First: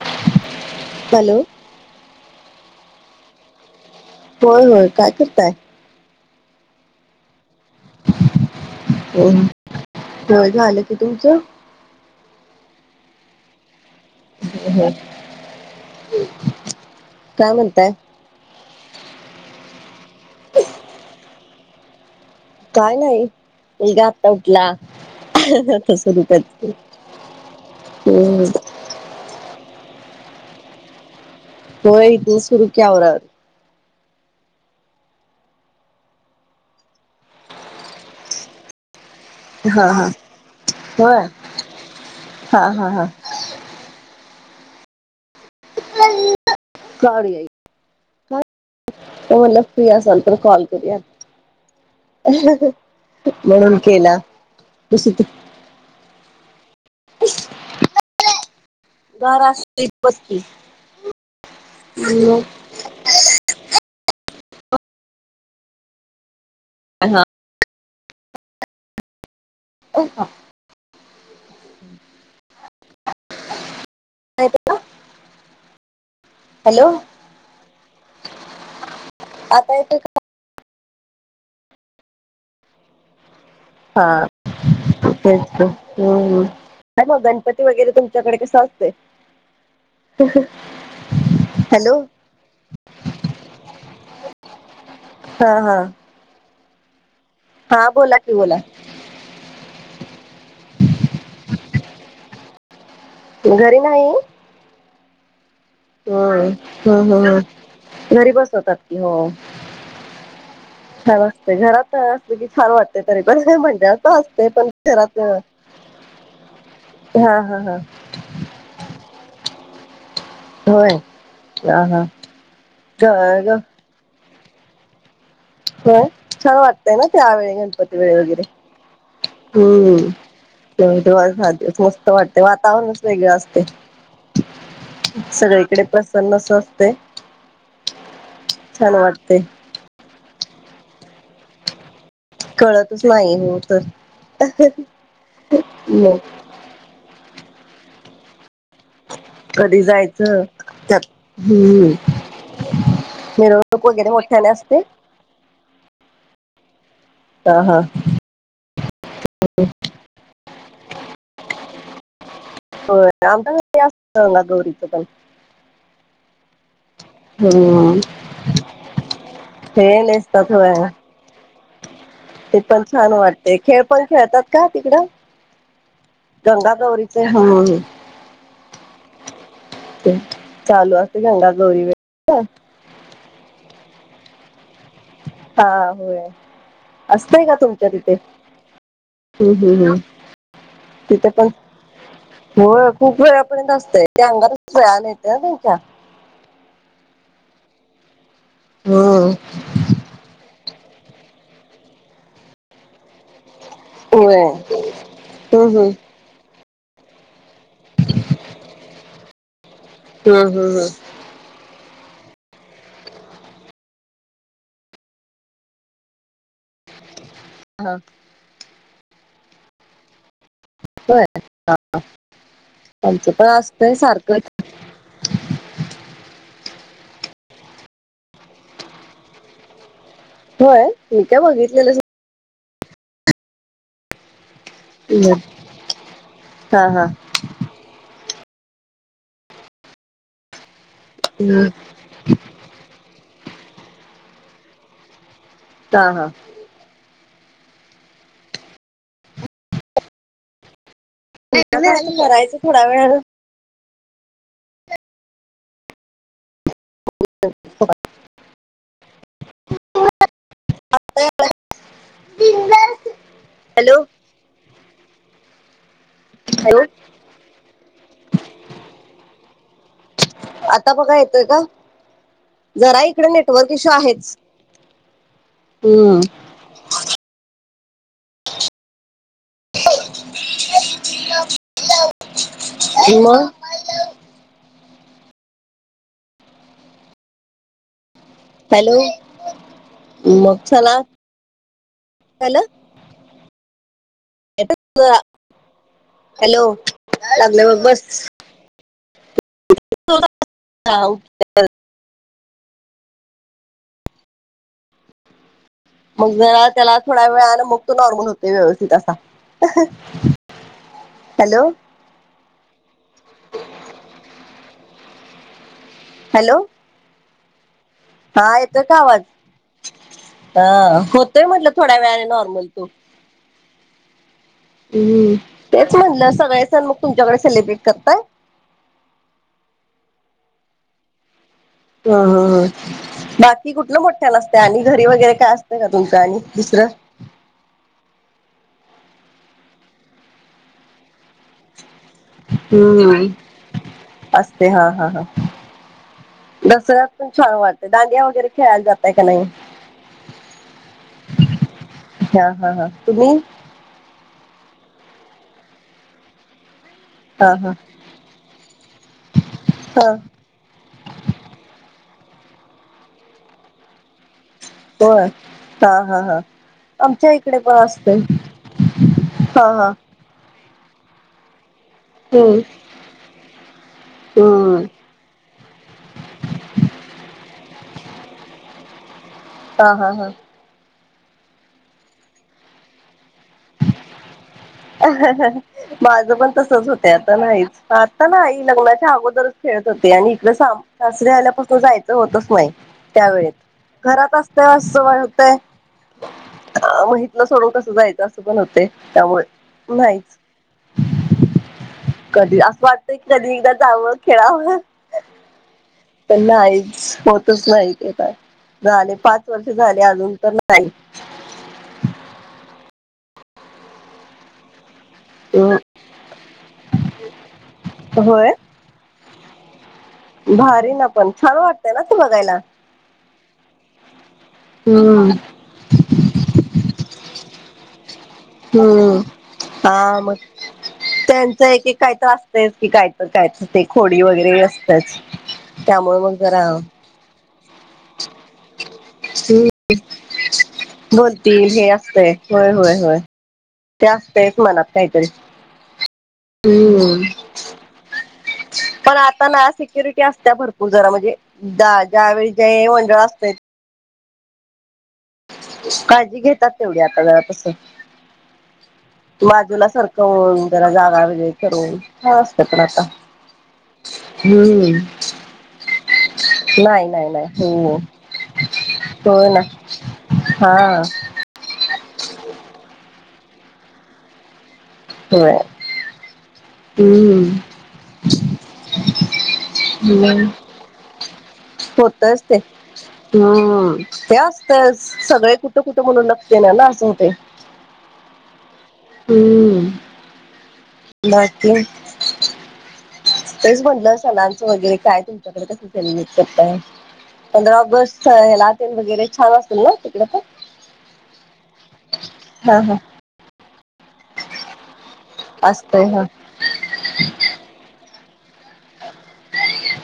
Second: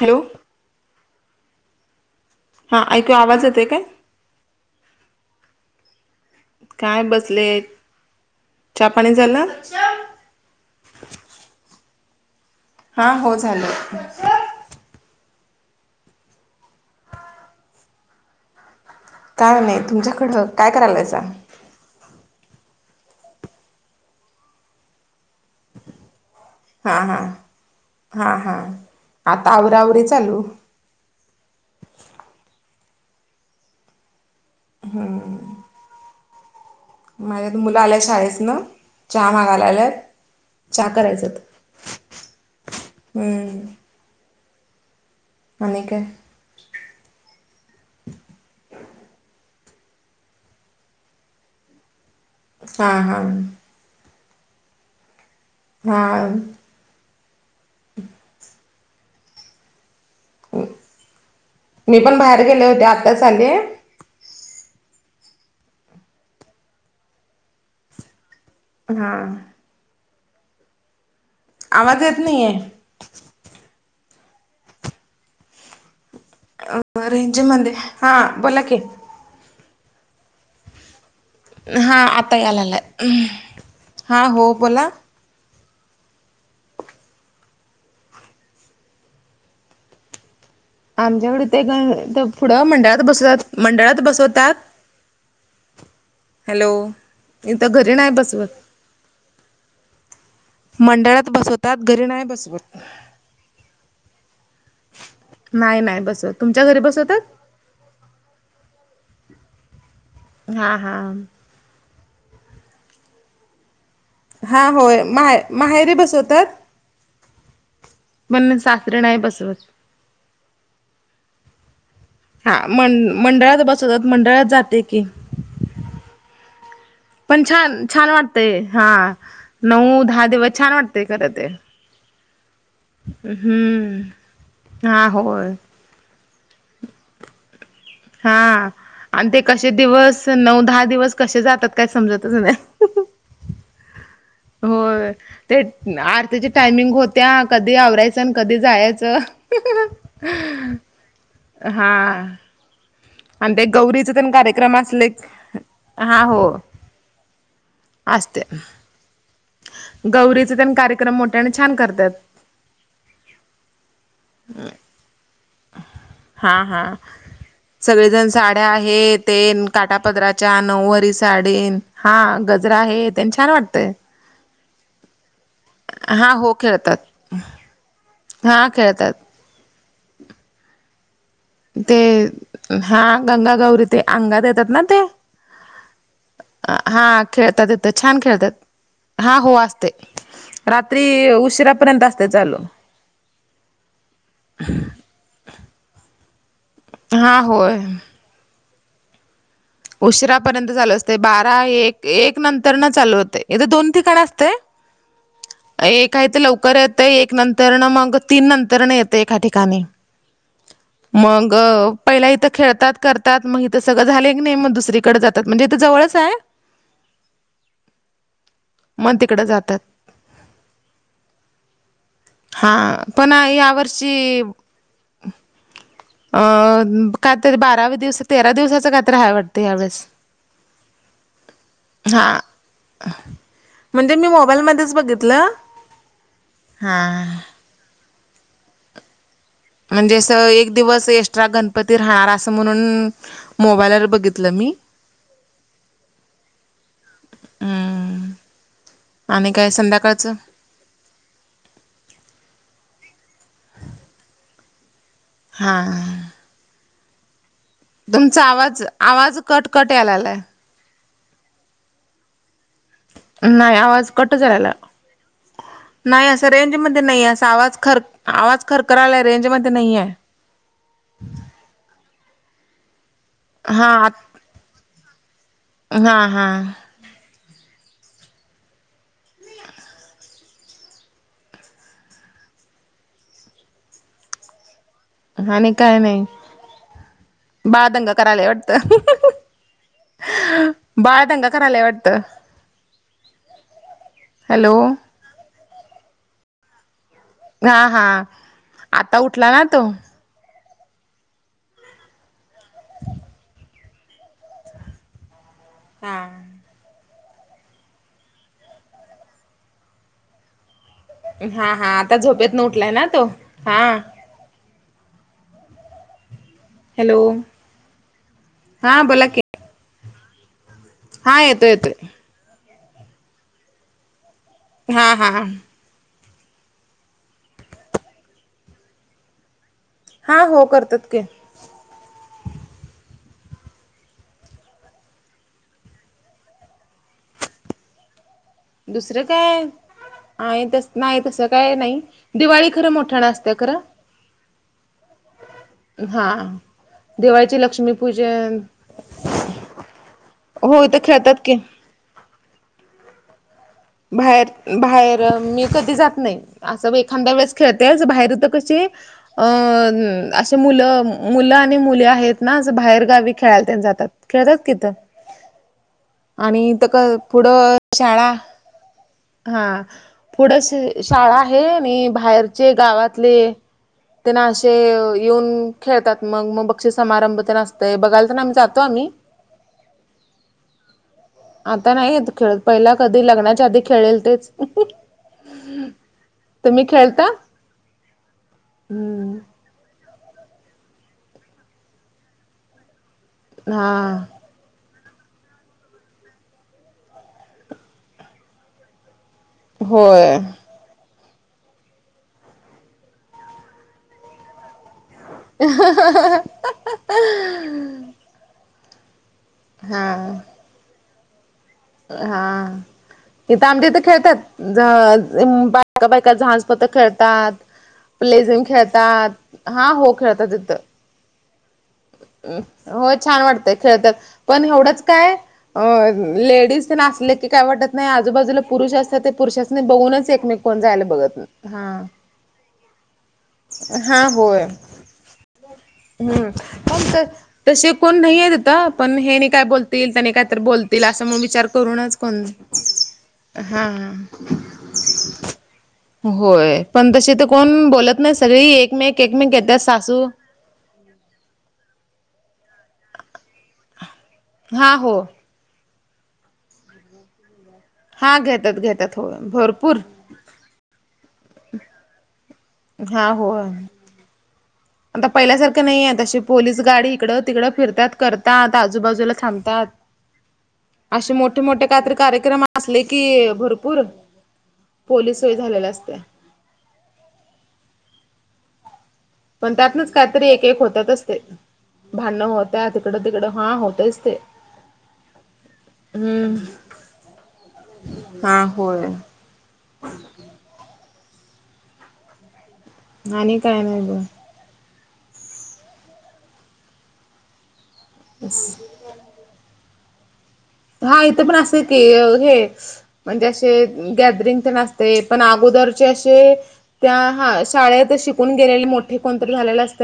Hello hello हा ऐकू आवाज येते काय होय होय काय करताय काय बसले पाणी हो झालं झालं क तुमचं हा हो झालं ह ह काय म्हणताय काय नाही तुमच्याकडं काय करायला आहेचा काय नाही मुलगा आता उठला आता सुरू कर हां हां हा हां आता आवरावरी चालू हो इथे सुरू क्या हम्म माझ्या मुलं आल्या शाळेस ना चहा हा मागालायला हा चहा करायच होय हा हा हा हम्म अने काय डीई त म्हणला फ्रीया असल तर कॉल करू हा हा म्हणून केला कस हा घार बस्ती झाले हां हा. हो. आम्हा येत नाही आहे. नाही ते का. [inaudible] अ रेंज मध्ये हा बोला की. आता इथ. हा आता यालाला हा हो बोला. तेच मग गणपती वगैरे तुमच्याकडे कसं असत. ह ह. आमच्याकड ते पुुढं मंडळात बसवतात मंडळात बसवत. हा हा. हॅलो इथ हा घरी नाही बोला की बसवत. बोला मंडळात बसवतात घरी नाही बसवत घरी नाही. नाही नाही बसवत वय तुमच्या घरी ह बसवतात घरी बसवतात की हो. हा हा. ते घरात अस की छान वाटते तरी पण म्हणतात. पाचते हा पण होय शरा माहे माहेरी बसवतात हा हा हा. मण सासरी नाही बसवत. होय हा हा हा मं ग ग मंडळात बसवतात मंडळात जाते की. ह वाट. पण त्यावेळी छान गणपती छान वळे वगैरे वाटतय हा नऊ हम्म दहा दिवस छान वाटतय खरं ते मस्त वाटत. ते वातावरणच वेगळं असते हम्म हा होय सगळीकडे प्रसन्न अस असते. हा छान आणि वाटते ते कसे दिवस नऊ दहा दिवस कसे जातात काय समजतच नाही. तू स नाहीई होथ. हो ते आरती्याच्या टायमिंग होत्या कधी आवरायसन कधी जायच. कधी जायचं [unintelligible] त्यात हम्म. आणि ते मिरवणूक वगैरे गौरीच पण मोठ्याने कार्यक्रम असते असले हा हो. हो हो. असस्ते. गौरीचे त्यां कार्यक्रम मोठ्या आणि छान करतात. हो आमा गौरीचं पण. हा हा. हम्म सगळेजण साड्या आहेत ते हे नेसतात काटापदराच्या होय नऊवरारी साडी. हा ते गजरा पण आहे त्यांनी छान वाटते खेळ वाटतंय. पण खेळतात का तिकडं हा हो गंगा खेळतात गौरीचे. हा खेळतात. ते चालू असते चंगाला. ते हा गंगा गौरी ते अंगात येतात ना ते. हा होय [inaudible] अ हा असतय का खेळतात यथ तुमच्या तिथे छान खेळतात. ऋ हा हम्म हो हम्म असते. हम्म तिथे पण उशिरापर्यंत असते चालू हो खूप वेळापर्यंत असतय ते अंगारच वेळाला. तच्या. [unintelligible] हा होय. हो! उशरापर्यंत चालू असते बारा एक एक नंतर न चालू होतय. इथ दोन ठिकाणी असत होय हम्म हम्म एक काही ते लवकर येतं एक नंतरन मग तीन नंतरन येतं एका ठिकाणी. हम्म हम्म हम्म मग पहिला इथं खेळतात करतात मग इथं सगळं झालय नाही मग दुसरीकडें जात म्हणजे इथं जवळच आहे. हा. मग तिकडं जातात. होय. हां ह. हा पण या वर्षी. [inaudible] अ काहीतरी बाराव दिवस तेरा दिवसाचं काही तर हाय वाटतं यावेेळेस. होय मी काय बघितलेलच हां म्हणजे मी मोबाईलमध्येच बघितलं. हा हा हां. म्हणजे आस एक दिवस एक्स्ट्रा हम्म गणपती राहणार अस म्हणून मोबाईलवर बघितलं मी. हा हा! हम्म आणि काय संध्याकाळचं करायचं आता थोडा वेळन. हा! [inaudible] तुमचा आवाज आवाज कटकट यायला लागलाय. आता यायलाय? नाही आवाज कट यायलाय. नाही असं हॅलो रेंजमध्ये नाही आहे असं आवाज खर आवाज खरखराला आहे रेंजमध्ये नाही आहे. आता बघा येतोय का जरा इकडे नेट वर्क इशू हा आहेच. हा हा मग आणि काय नाही बाळ दंगा करायला वाटतं हॅलो! मग चला बाळ दंगा करायलाय वाटतं हॅलो! हॅलो लागले हा बघ हा बस आता उठला ना तो? हा उठला. हा मग जरा त्याला थोडा वेळ मग तो नॉर्मल होते व्यवस्थित असा. हॅलो हा हा आता झोपेतून उठलाय ना तो हा. हॅलो! हॅलो! हा येतोय का आवाज? बोला की अ हा होतोय येतोय म्हटलं थोड्या येतोय वेळाने नॉर्मल. तो हा हा हम् तेच म्हणलं सगळे सण मग तुमच्याकडे सेलिब्रेट करताय? हा हो करतात की. हा! बाकी कुठलं मोठ्यान आसतय आणि घरी वगैरे काय असतं का तुमच्या आणि दुसर? दुसरं काय आहे तस, नाही तसं काय नाही. दिवाळी खरं हम्म मोठ्यानं असते खरं असतय हा हा हा. हा दसऱ्यात पण छान दिवाळीचे वाटते दांडि वगैरे लक्ष्मीपूजन खेळाला जातय का नाही? हो हित खेळतात की. हा हा हा तुम्ही? बाहेर बाहेर मी कधी जात नाही. असं एखाद्या हा वेळेस हा खेळते बाहेर हित कसे अ हा असे मुलं मुलं आणि मुली आहेत ना बाहेरगावी खेळायला जातात खेळतात किथं हो हा हा हा आणि त आमच्या इकडे पण पुढं असत शाळा हा पुढ शाळा आहे आणि हम्म बाहेरचे गावातले त्यांना असे हम्म येऊन खेळतात मग मग बक्षी समारंभ त्यांना असतय बघायला तर आम्ही जातो आम्ही. [inaudible] हा हा हा. आता नाही खेळत पहिला कधी लग्नाच्या आधी खेळेल तेच. ह हा ह माझं पण तुम्ही तसच होत खेळता आता नाही आता नाही लग्नाच्या हम्म अगोदर खेळत होते आणि इकडे सासरील्यापास जायच होतच नाही त्या वेत हा घरात अस वात म्हहितलं सोडून कस जायचं पण होते त्यामुळे होय नाहीच कधी असं वाटतं की कधी एकदा जावं खेळावं प नाही होतच नाही ते का राले पा वर्ष झाले हा अजून तर नाही हा इथ आमच्याथ खेळतात बायका बायका झांजपत खेळतात होय प्लेझेम खेळतात हा हो खेळत भारी ना पण छान वाटत हो छान वाटतय खेळतात पण एवढंच हम्म काय अ लेडीज नासले की काय वाटत नाही आजूबाजूला पुरुष हम्म असतात ते पुरुष अस हा मग त्यांचं एक एक काय तर हा असत की कायत कायचं ते खोडी हा वगैरे होय त्यामुळे मग जरा हो तर तसे कोण नाहीय होेत पण हे नाही काय बोलतील त्यानी कायत बोलतील असं मग विचार करूनच ते कोण होय हो होय ते हा असतच मनात काहीतरी होय पण हम् तसे तर कोण बोलत नाही सगळी पण एकमेक एकमेक आता ना घेतात सिक्युरिटी सासू असत भरपूर गजरा म्हणजे द ज्यावेेळी जे मंडळ असतात हा हो काळजी घेतात तेवढी आता घरापसून हां घेतात घेतात हो भरपूर जान जरा जागा वज करवून असत तर आता हा होय हम्म आता पहिल्याारं नाही अशी पोलीस नाही गाडी नाही इकडं तिकडं नाही हो फिरतात करतात आजूबाजूला होय ना थांबतात हा असे मोठे मोठे काहीतरी कार्यक्रम असले कि भरपूर पोलीसय होय झालेल्या असत हम्म पण त्यातनच काहीतरी एक एक होत होतातचते भ होतच भांडण ते होत हम्म ते असत सगळे कुठं कुठं म्हणून हम्म नगते ना ना असं हो ते हा होय हम्म आणि तेच काय नाही म्हटलं ब सलांचं वगैरे काय तम सेलिब्रेट कर पंधरा ऑगस्ट ला वगैरे छान असेल. ना कता [unintelligible] हा इथं पण असं क हे हा म्हणजे असे गॅदरिंग तर नते ते पण असतय अगोदरचे हा असे त्या हा शाळेत शिकून गेलेले मोठे कोणतरी झालेले असत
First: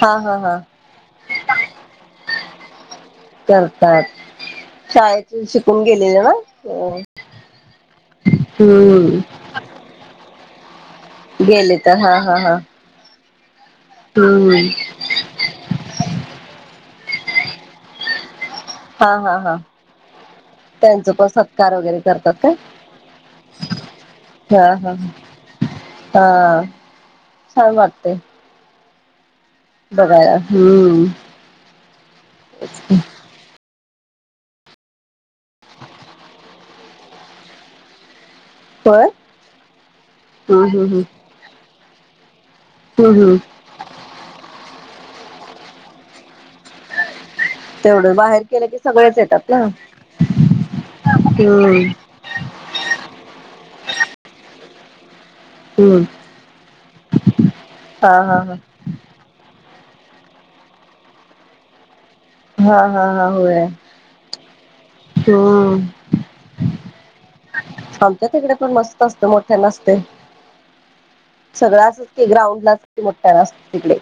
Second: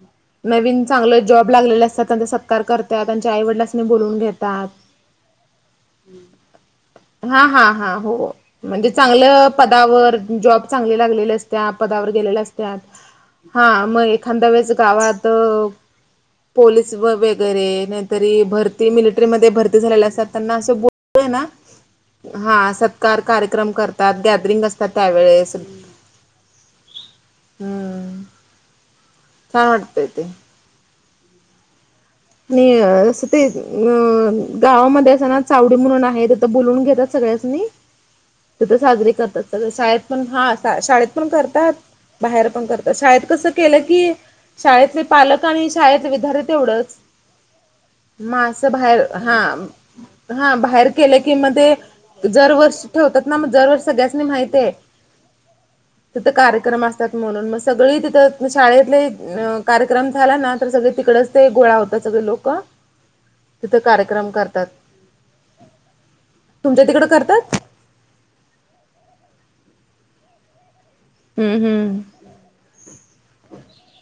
हा हा हा नवीन चांगले जॉब लागलेले असतात त्यांचा सत्कार करतात त्यांच्या आई वडिलांस बोलून घेतात शाळेचे शिकून गेले हा हा हा हो म्हणजे हम्म चांगलं पदावर जॉब चांगले लागलेले असत्या गेले तर पदावर हा हा गेलेल्या हा असत्या हा मग एखाद्या हम्म वेळेस गावात पोलीस व वगैरे नाहीतरी भरती हा हा मिलिटरीमध्ये हा भरती ब त्यांच पण सत्कार वगैरे करतात का ह स कार्य्रम गॅदरिंग हा असतात हा त्यावेळे हा छान वाटते छान वाटतंय ते बघायला हम्म न ते अ गावामध्ये असं ना चावडी म्हणून आहे तेथ बोलवून घेतात सगळ्यांसनी [unintelligible] तिथ होय साजरी करतात. सग शाळेत पण हम्म हा हम्म हम्म शाळेत पण करतात बाहेर पण करत हम्म शाळेत हम्म कसं केलं की शाळेतले पालक आणि शाळेतले विद्यार्थी तेवढंच तेवढं बाहेर केलं मासं की बाहेर सगळेच हा येतात ना हा बाहेर केलं कि म ते हम्म जर वर्ष ठेवतात ना मग जर वर्ष सगळ्याचनी माहिते हम्म कार्यक्रम असतात. म्हणून मग सगळी हा तिथ हा शाळेत कार्यक्रम झाला ना तर सगळे तिकडच ते गोळा होतात. सगळे लोक हा हा हा हा होय तिथं कार्यक्रम करतात हम्म तुमच्या तिकड करतात? आमच्या तिकडे पण मस्त असते मोठ्या नसते. हम्म सगळं हम्म असच क ग्राउंड लाच मोठ्या तिकडे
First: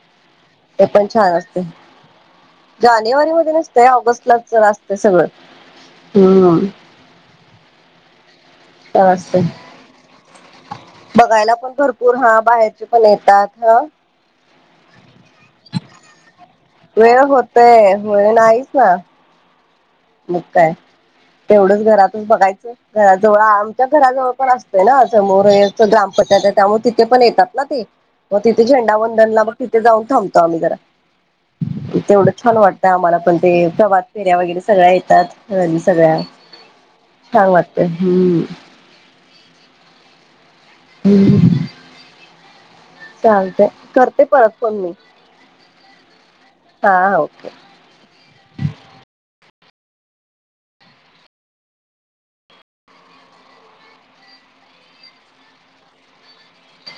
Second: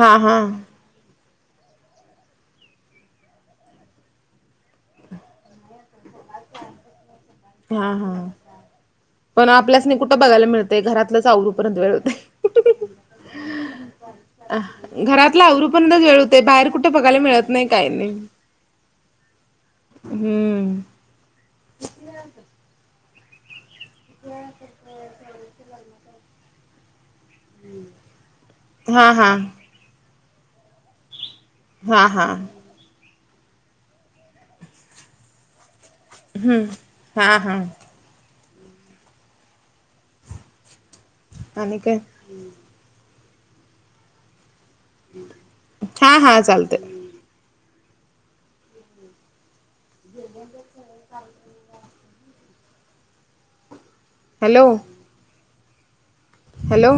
हा हा ते पण छान असते जानेवारी मध्ये नसतय ऑगस्ट लाच असत सगळं हम्म हा हा छान असतय पण आपल्यास नाही कुठं बघायला मिळत. बघायला पण भरपूर हा बाहेरचे पण येतात. हा घरातलं आवर पण वेळ होते. बाहेर कुठे बघायला वेळ मिळत नाही काही होतय नाही. होय नाहीच ना मग काय हम्म तेवढंच घरातच बघायचं घराजवळ आमच्या घराजवळ पण असतंय. ना समोर ग्रामपंचायत आहे. त्यामुळे तिथे पण येतात ना ते मग तिथे झेंडा हा हा वंदनला बघ तिथे जाऊन थांबतो. आम्ही जरा हा इथे हा एवढं छान वाटत आम्हाला पण ते प्रभात फेऱ्या वगैरे सगळ्या येतात. सगळ्या हम्म हा छान हा वाटते. हम्म हम् आणि का चालतंय करते. परत पण मी हा हा चालत हा ओके जे का हॅलो हॅलो